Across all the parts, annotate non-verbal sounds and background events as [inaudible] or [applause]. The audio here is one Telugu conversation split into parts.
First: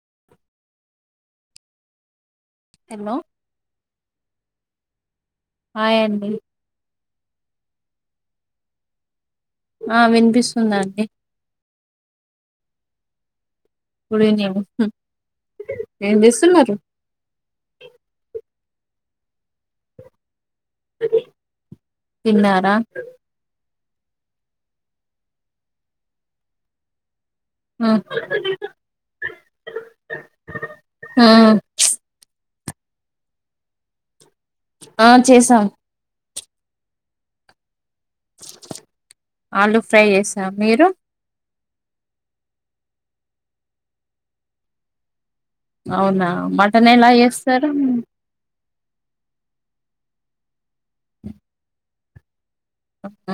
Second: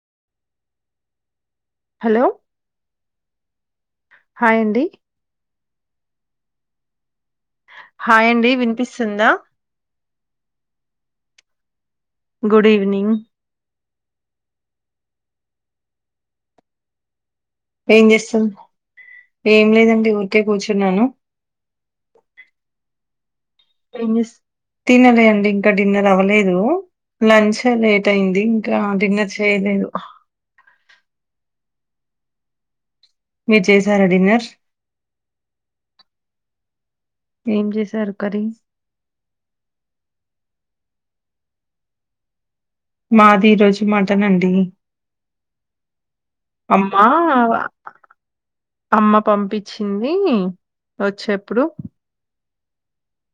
[unintelligible] హలొ హలో హాయ్ అండి హాయ్ అండీ హాయ్ అండీ వినిపిస్తుంద, ఆ వినిపిస్తుందండి గుడ్ ఈవినింగ్ గుడ్ ఈవెనింగ్ హు ఎమ్ చేస్తున్నారు. ఎం చేస్తురు, ఎం లేదండి ఊరికే కూర్చున్నాను అది తిన్నార ఎం చేస్తూ తినలె అండి ఇంకా డిన్నర్ అవలేదు, లంచె ఆ లేట్ అయింది. ఇంకా డిన్నర్ చేయ లేదు. హ ఆ మీరు చేసార డిన్నర్. ఆ చేసాం ఎం చేసా ఆలు ఫ్రై చేసా మీరు మాది ఈ రోజు మటన్ అండీ అవునా, మటన్ ఎలా చేస్తారు, హుమ్ అమ్మ పంపిచిందీ వచ్చే అప్పుడు,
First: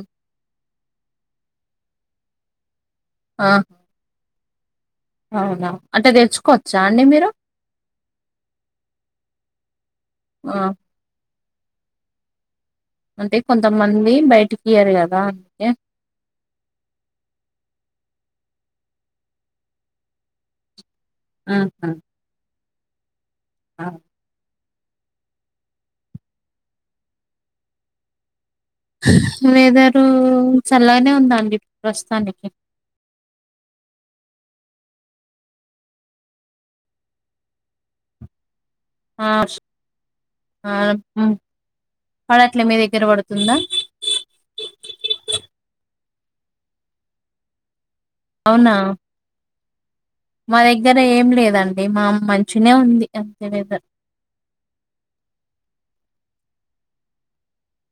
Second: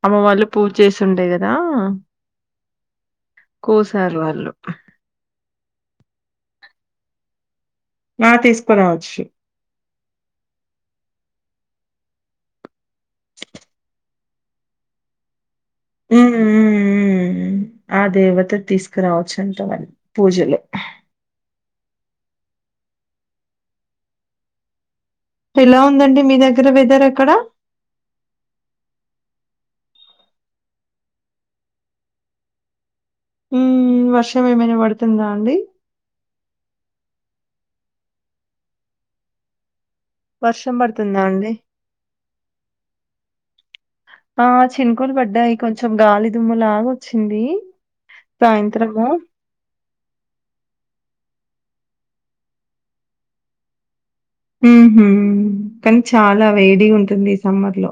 అమ్మ వాళ్ళు పూజ చేసి ఉండె కదా, కోసాలు వాళ్ళు, అవున, అంటె తేచ్చుకోవచ్చ అండి మీరు ఆ తీసుకోరావచ్చు, ఆ అంటె కొంతమంది, బయటికి ఇయ్యరు కదా ఎ ఊ ఊ ఊ ఊమ్ ఆ దేవత తీస్కోరావచ్చ్ అంట పూజలొ ఆహ [unintelligible] ఎలా ఉందండి మీ దగ్గర వెదర్ అక్కడ వెదరూ చల్లగానె ఉందండి ప్రస్తుతానికి, ఊ వర్షం ఏమైన పడుతుంద అండి. ఆ వర్ష వర్షం పడుతుంద అండి పడట్లె, మీదగ్గర పడుతుందా ఆ చినుకులు బడ్డాయ్, కొంచెం గాలి దుమ్ములాగ వచ్చింది, అవునా సాయంత్రమూ మా దగ్గర ఎం లేదండి మా మ్ మంచిగనె ఉంది, అంతె వెదర్ ఉహు కానీ చాలా వేడి గా ఉంటుంది ఈ సమ్మర్ లో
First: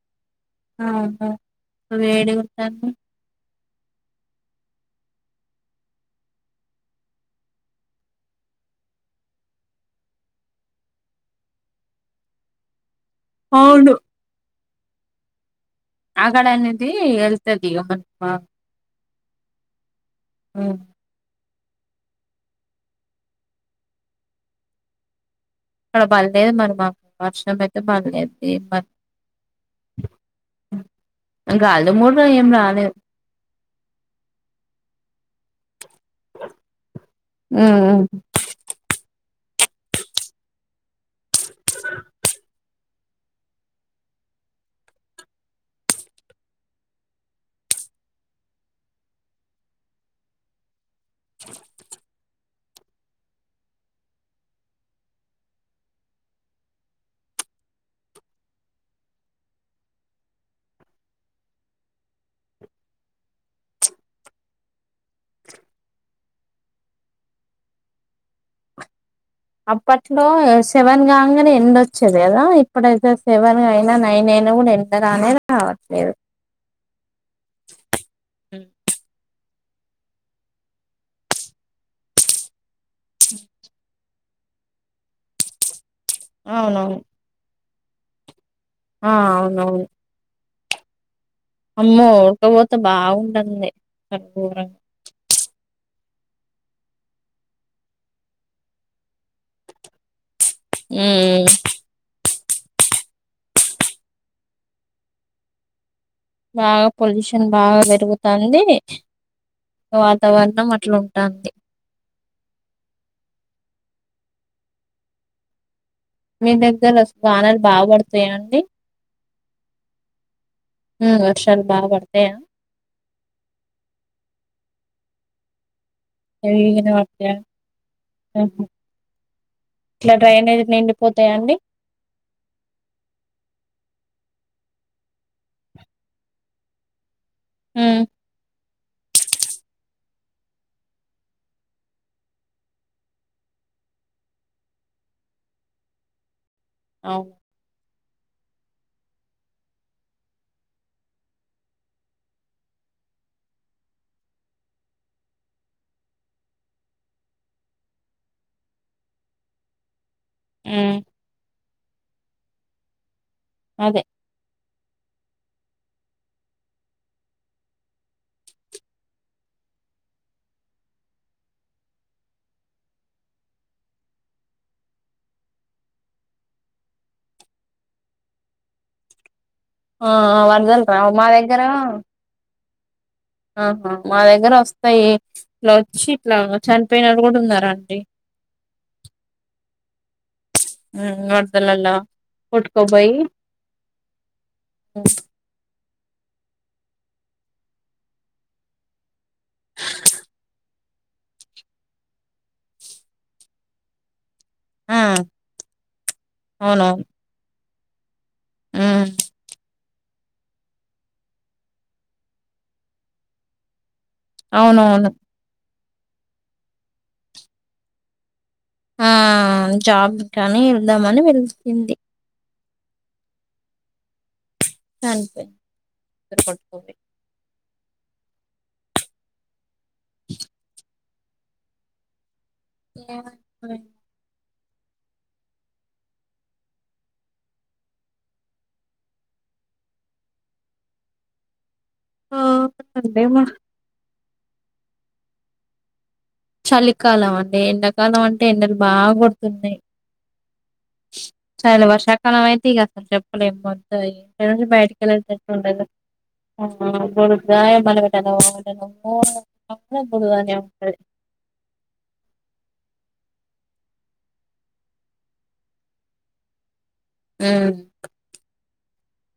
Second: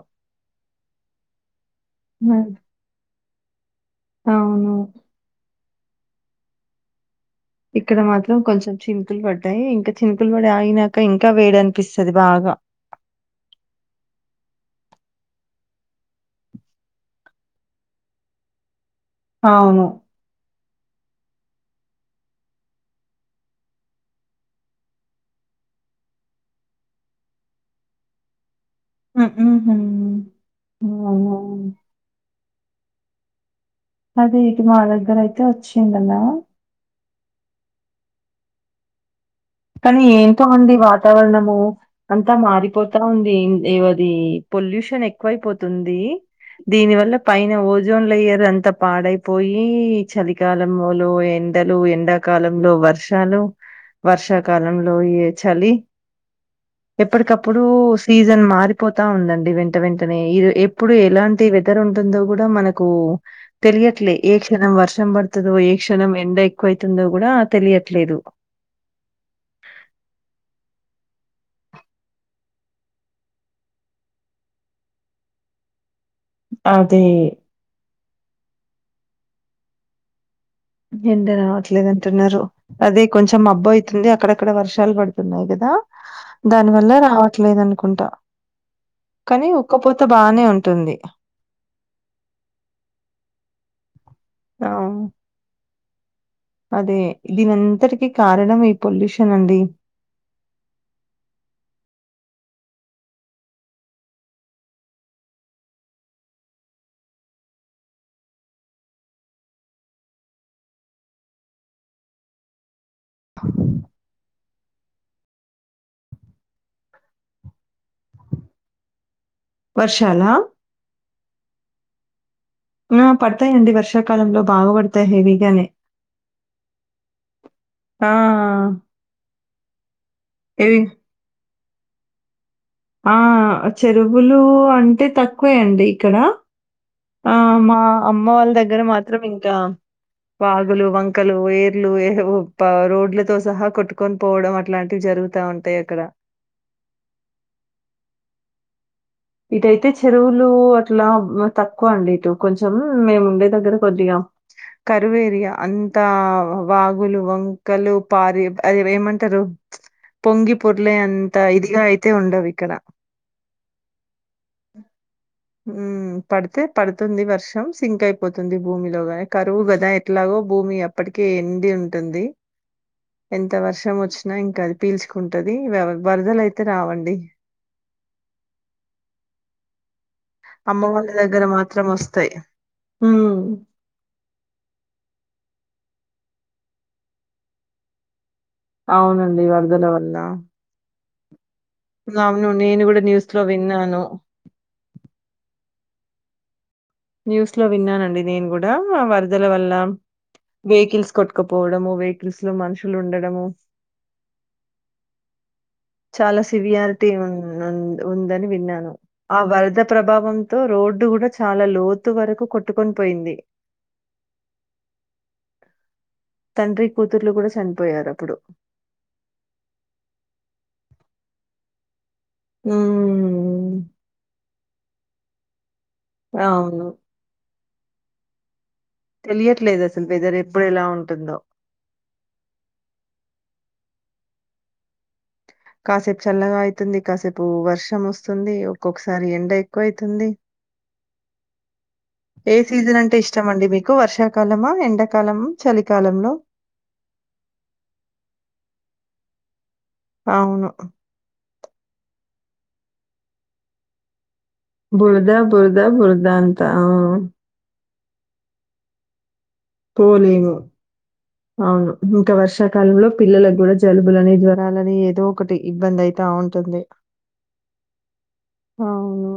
అవును వేడి గా ఉంటంటే, అవును ఇక్కడ మాత్రం కొంచెం చినుకులు పడ్డాయి ఇంకా చినుకులు పడి అయినాక ఇంకా వేడి అనిపిస్తది బాగా, [unintelligible] అవును అక్కడ నుంచి వెళ్తది ఇగ ఆ ఆవును ఉను పోతాంటే బరమ [unintelligible] రి మా వర్షం అయితే బర్లేదు మ అవునవును అదే అదే ఇటు మా దగ్గర అయితే వచ్చిందమ్మ హ్మ్. హ్మ్. కానీ ఏంత మంది వాతావరణము అంతా మారిపోతా ఉంది ఏవది పొల్యూషన్ ఎక్కువైపోతుంది దీని వల్ల పైన ఓజోన్ లేయర్ అంత పాడైపోయి చలికాలం ఎండలు ఎండాకాలంలో వర్షాలు వర్ష కాలంలో ఇగ చలి ఎప్పటికప్పుడు సీజన్ మారిపోతా ఉందండి వెంట వెంటనే ఇది ఎప్పుడు ఎలాంటి వెదర్ ఉ ఉంటుందో కూడా మనకు తెలియట్లే ఏ క్షణం వర్షం పడుతుందో ఏ క్షణం ఎండ ఎక్కువ అయితుందో కూడా తెలియట్లేదు ఎండొచ్చేది కదా ఇప్పుడైతే సెవెన్ అయినా నైన్ అయినా కూడా ఎండ రానే రావట్లేదు అదే హ్మ్. అది కొంచెం అబ్బాయి [unintelligible] అక్కడక్కడ వర్షాలు పడుతున్నాయి కదా దాని వల్ల అవునవును రావట్లేదు అనుకుంటా ఆ కానీ అవునవును ఒక్కపోత బానే ఉంటుంది అమ్మో ఉడకపోత బాగుంటంది ఆ! అదే దీనింతటికీ కారణం ఈ పొల్యూషన్ తినండి హ్మ్. బాగా పొల్యూషన్ బాగా పెరుగుతాంది వాతావరణం అట్లాంటాంది అ మీ దగ్గర వర్షాలు బాగ పడుతాయండి వర్షాల ఆ వర్షాలు బాగ పడుతాయ ఆ పడతాయిండి వర్షాకాలంలో బాగపడతాయి హెవీగానే పడతాయ ఆ! [unintelligible] ఇట్లా డ్రైనేజ్ ఇవి లునిండిపోతాయాండి ఆ చెరువులు అంటే తక్కువే అండి ఇక్కడ అవున ఉమ్, అమ్మ వాళ్ళ దగ్గర మాత్రం ఇంకా వాగులు వంకలు ఏర్లు ఏహ్ రోడ్లతో సహా కొట్టుకొని పోవడం అట్లాంటివి జరు జరుగుతా ఉంటాయి అక్కడ అవున ఇటుయితే చెరువులు అట్లా తక్కువ అండి ఇటు కొంచెం మేము ఉండే దగ్గర కొద్దిగా కరువు ఏరియా అంతా వాగులు వంకలు పారే అది ఏమంటారు పొంగి పొర్లే ఉమ్, అంతా ఇదిగా అయితే ఉండవు ఇక్కడ అదే ఆ మ్మ్ పడితే పడుతుంది వర్షం సింక్ అయిపోతుంది భూమిలోగాని కరువు కదా ఎట్లాగ భూమి అప్పటికే ఎండి ఉంటుంది ఎంత వర్షం వచ్చినా ఇంకా అది పీల్చుకుంటాది వరదల అయితే రావండి [inaudible] ఆ అమ్మ వరదలు వాళ్ళ రావ్ మా దగ్గర మాత్రం ఒస్తాయి. హ్మ్. మా దగ్గర వస్తాయి వచ్చి అట్లా చనిపోయినొళ్ళు కూడా ఉన్నారండి అవునండి వరదల వల్ల ఉమ్ వ రదలల్ల అవును. నేను గూడా కొట్కబోయి న్యూస్‌లో విన్నాను. న్యూస్ లో విన్నానండి నేను గూడా వరదల వల్ల వెహికిల్స్ కొట్కపోవడము వెహికిల్స్ లో మనుషులు ఉండడము ఆ చాలా అవునవును సివియారిటీ ఉ ఉందని విన్నాను ఉమ్, ఆ వరద ప్రభావంతో రోడ్డు గూడా చాలా లోతు వరకు కొట్టుకొని పోయింది అవునవును తండ్రి కూతుర్లు కూడా చనిపోయారు అప్పుడు ఆ జాబ్ కనీ వెళ్దామని వెళ్తుంది ఉమ్ చనిపోయింది ఇద్దరు కొట్కబోయి తెలియట్లేదు అసలు వెదర్ ఎప్పుడు ఎలా ఉంటుందో ఏ [unintelligible] కాసేపు చల్లగా అయితుంది కాసేపు వర్షం వస్తుంది ఒక్కొక్కసారి ఎండ ఎక్కువ అయితుంది [inaudible] ఏ సీజన్ అంటే ఇష్టం అండి మీకు వర్షాకాలమా ఎండాకాలము చలికాలంలో చలికాలం అండి ఎండాకాలం అంటే ఎండలు బాగా గొడుతున్నాయి అవును చాలా వర్షాకాలం అయితే ఇగ అసలు చెప్పలేం మొత్తం ఇగ రోజు బయటకి బురద, బురద, యెళ్ళేటటుండదు బురద అంతా. ఆ! [unintelligible] అక్కడుద పోలేము. [unintelligible] అవును ఇంకా వర్షాకాలంలో పిల్లలకు గూడా జలుబులని జ్వరాలని ఏదో ఒకటి ఇబ్బంది అయితా ఉంటుంది ఉమ్ అవును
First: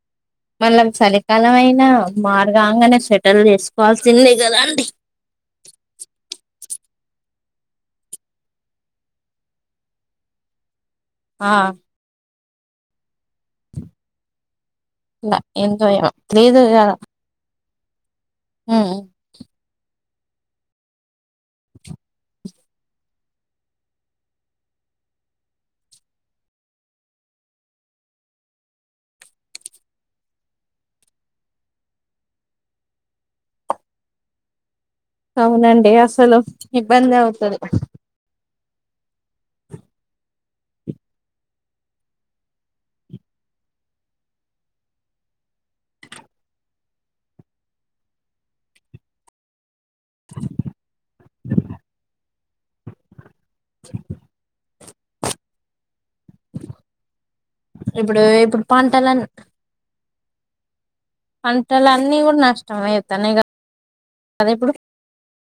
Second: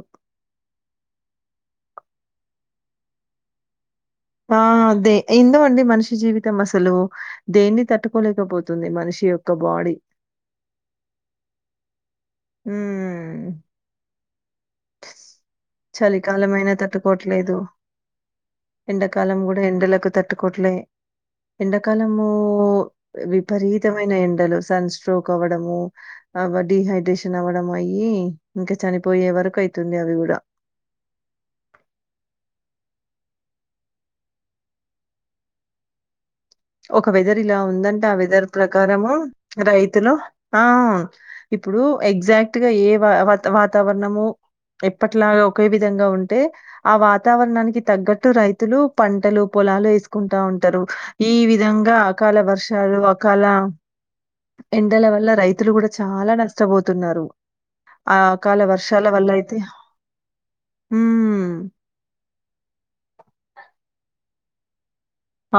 మళ్ళం చలికాలమయిన మార్గాంగానే స్వెటల్ యేస్ ఆ అదే ఎందో అండి మనిషి జీవితం అసలు దేన్ని తట్టుకోలేకపోతుంది మనిషి యొక్క బాడీ ఆ ఉమ్ అట్లా ఎంతో ఏమో లేదు చలికాలమయినా కదా తట్టుకోవట్లేదు ఉమ్. ఎండాకాలం గూడా ఎండలకు తట్టుకోట్లే ఎండాకాలము విపరీతమైన ఎండలు సన్ స్ట్రోక్ అవ్వడము అబ్బా డీహైడ్రేషన్ అవ్వడం అయి ఇంకా చనిపోయే వరకు అయితుంది అవి గూడా [inaudible] అవునండి అసలు ఒక ఇబ్బంది వెదర్ అవుతది ఇలా ఉందంటే ఆ వెదర్ ప్రకారము రైతులు ఆ ఇప్పుడు ఎగ్జాక్ట్ గా ఏ వాతా వాతావరణము ఎప్పట్లా ఒకే విధంగా ఉంటే ఆ వాతావరణానికి తగ్గట్టు రైతులు పంటలు పొలాలు యే కుంటా ఉంటారు ఈ విధంగా అకాల వర్షాలు అకాల ఎండల వల్ల రైతులు గూడా చాలా నష్టపోతున్నారు ఆ ఇప్పుడు అకాల ఇప్పుడు వర్షాల పంటల వల్ల అయితే ఉమ్ పంటలు అన్నీ గూడా నష్టం అయితున్నాయి గదా ఇప్పుడు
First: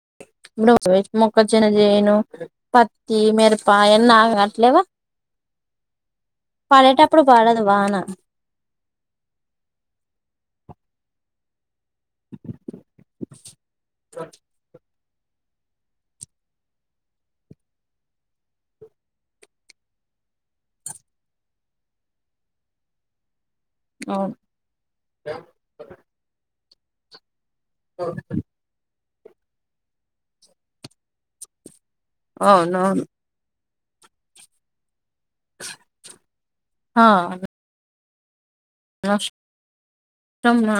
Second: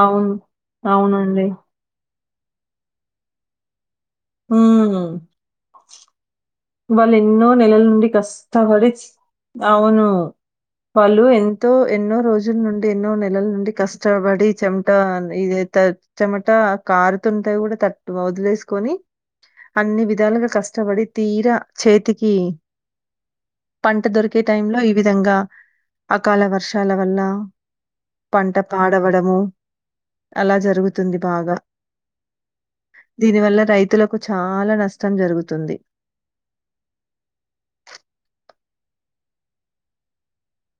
అవును. ఇప్పుడు వేస్ట్ అవునండి. మొక్కజొన్న జేయను పత్తి మిరప అయన్నీ ఆగం గాట్లేవు వాళ్ళు ఎన్నో నెలల నుండి కష్టపడి. అవును వాళ్ళు ఎంతో ఎన్నో రోజుల నుండి, ఎన్నో నెలల నుండి, కష్టపడి చెమట్ ఇంకా ఇది ట్ చెమట కారుతుంటే కూడా తట్ వదిలేసుకొని. అన్ని విధాలుగా కష్టపడి. తీర చేతికి, పంట అవును దొరికే టైంలో, ఈ విధంగా అకాల వర్షాల వల్ల. పంట పాడవడము అలా జరుగుతుంది. బాగా, అవునవును దీనివల్ల రైతులకు చాలా నష్టం జరుగుతుంది. హా అహ్ నష్ట నమా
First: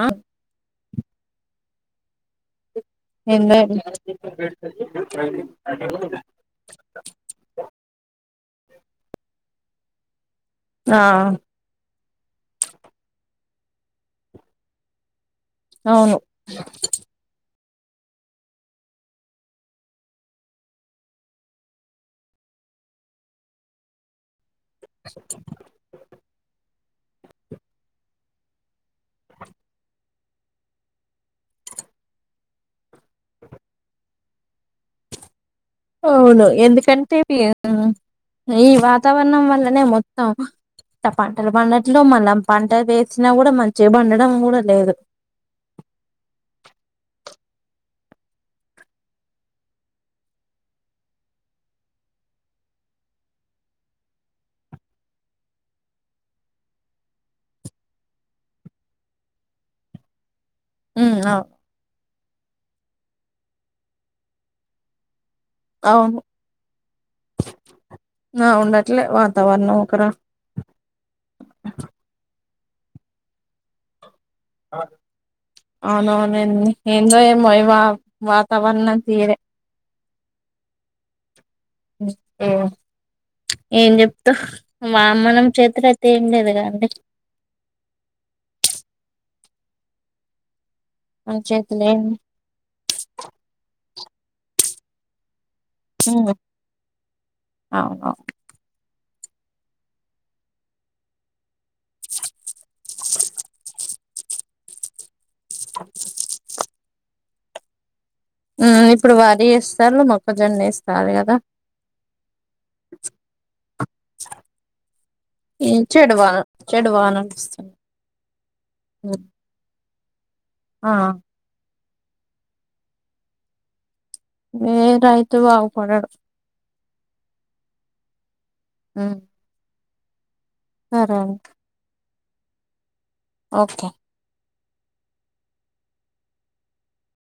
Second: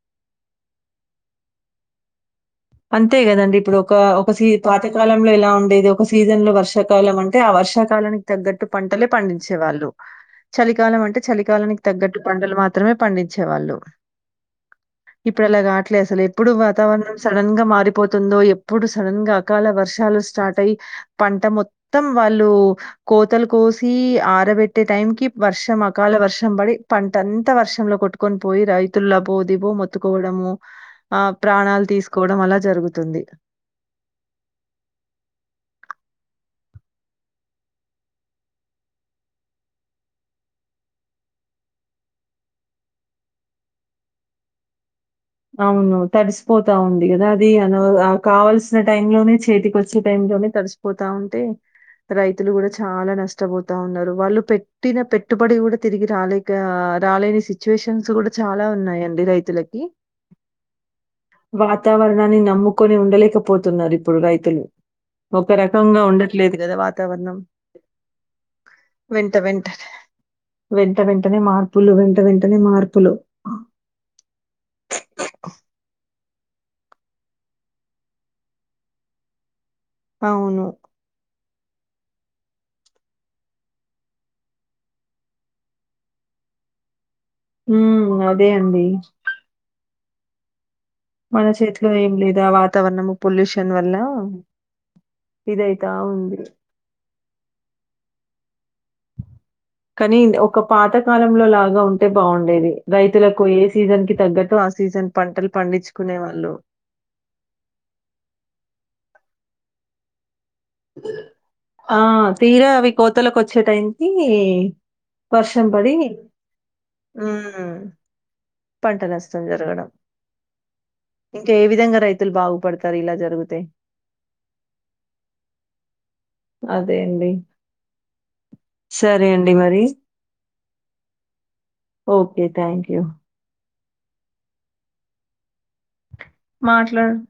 అంతే ఎంద కదండి ఇప్పుడు ఒక ఒక సీన్ పాతకాలంలో ఎలా ఉండేది. ఒక సీజన్ లో వర్షాకాలం అంటే ఆ వర్ష. వర్షాకాలానికి తగ్గట్టు పంటలే పండించే వాళ్ళు. ఆ చలికాలం అంటే చలికాలానికి తగ్గట్టు పంటలు మాత్రమే పండించేవాళ్ళు. ఇప్పుడు అలాగా లేదు. అవును అసలు ఎప్పుడు వాతావరణం. సడన్ గా మారిపోతుందో, ఎప్పుడు సడన్ గా అకాల వర్షాలు స్టార్ట్ అయి, పంట మొత్తం వాళ్ళు. కోతలు కోసి ఆరబెట్, తె టైం కి వర్షం అకాల వర్షం పడి పంట అంత వర్షంలో కొట్టుకొని పోయి రైత్ లబో దిబో మొత్తుకోవడం. ఆ ప్రాణాలు తీసుక్, కోవడం అలా జరుగుతుంది. అవును ఎందుకంటే య్య ను ఈ వాతావరణం వల్లనే మొత్తం. ఇట్లా పంటలు పండట్లేవ్ మల్ల పంటలు వేసినా కూడా మంచిగా పండడం కూడా లేదు. ది అన కావల్సిన టైం లోనే చేతికి వచ్చే టైం లోనే తడిసిపోతా ఉంటే, రైతులు కూడా చాలా నష్టపోతా ఉన్నారు. వాళ్ళు పెట్టిన పెట్టుబడి కూడా తిరిగి రాలేక ఆ, రాలేని సిచ్యువేషన్స్ కూడా చాలా ఉన్నాయండి రైతులకి. ఉమ్ అవును వాతావరణాన్ని నమ్ముకొని ఉండలేకపోతున్నారు. ఇప్పుడు రైతులు. ఒక రకంగా అవును ఉండట్లేదు కదా వాతావరణం. ఆ ఉండట్లే వెంట వాతావరణం వెంటనే, ఒకరా వెంట వెంటనే, మార్పులు వెంట వెంట్ వెంటనే మార్పులు ఆ అవును అవునండి. ఏందో ఏమో వాతావరణ తీరే. అవును హ్మ్ ఏం చెప్తామ్ వా మనం చేతులో అయితే ఏం లేదు కాండి. హుమ్మ్ అదే అండి. మన చేతిలో ఏం లేదు ఆ వాతావరణం పొల్యూషన్ వల్ల. ఇదైతా ఉంది పాపం కానీ ఒక పాత కాలంలో లాగా ఉంటే బాగుండేది. రైతులకు ఏ సీజన్ కి, తగ్గట్టు ఆ సీజన్ పంటలు, పండించుకునే వాళ్ళు. ఇప్పుడు వరి వేస్తారు మొక్క, ఆ, తీరా అవి కోతలకు వచ్చే టైం కి, వర్షం ఈ బడి చెడు వాన చెడు వానలు వస్తున్నాయి ఉమ్మ్ పంట ఉమ్ నష్టం జరగడం. ఆ ఇంకా ఏ విధంగ్ రైతులు బాగుపడతారు. ఇలా జరుగుతే. ఏ రైతు బాగుపడాడు అదే అండి. ఉమ్ సరే అండి మరి. సరే అండి. ఓకే థ్యాంక్ యూ ఓకే మాట్లాడు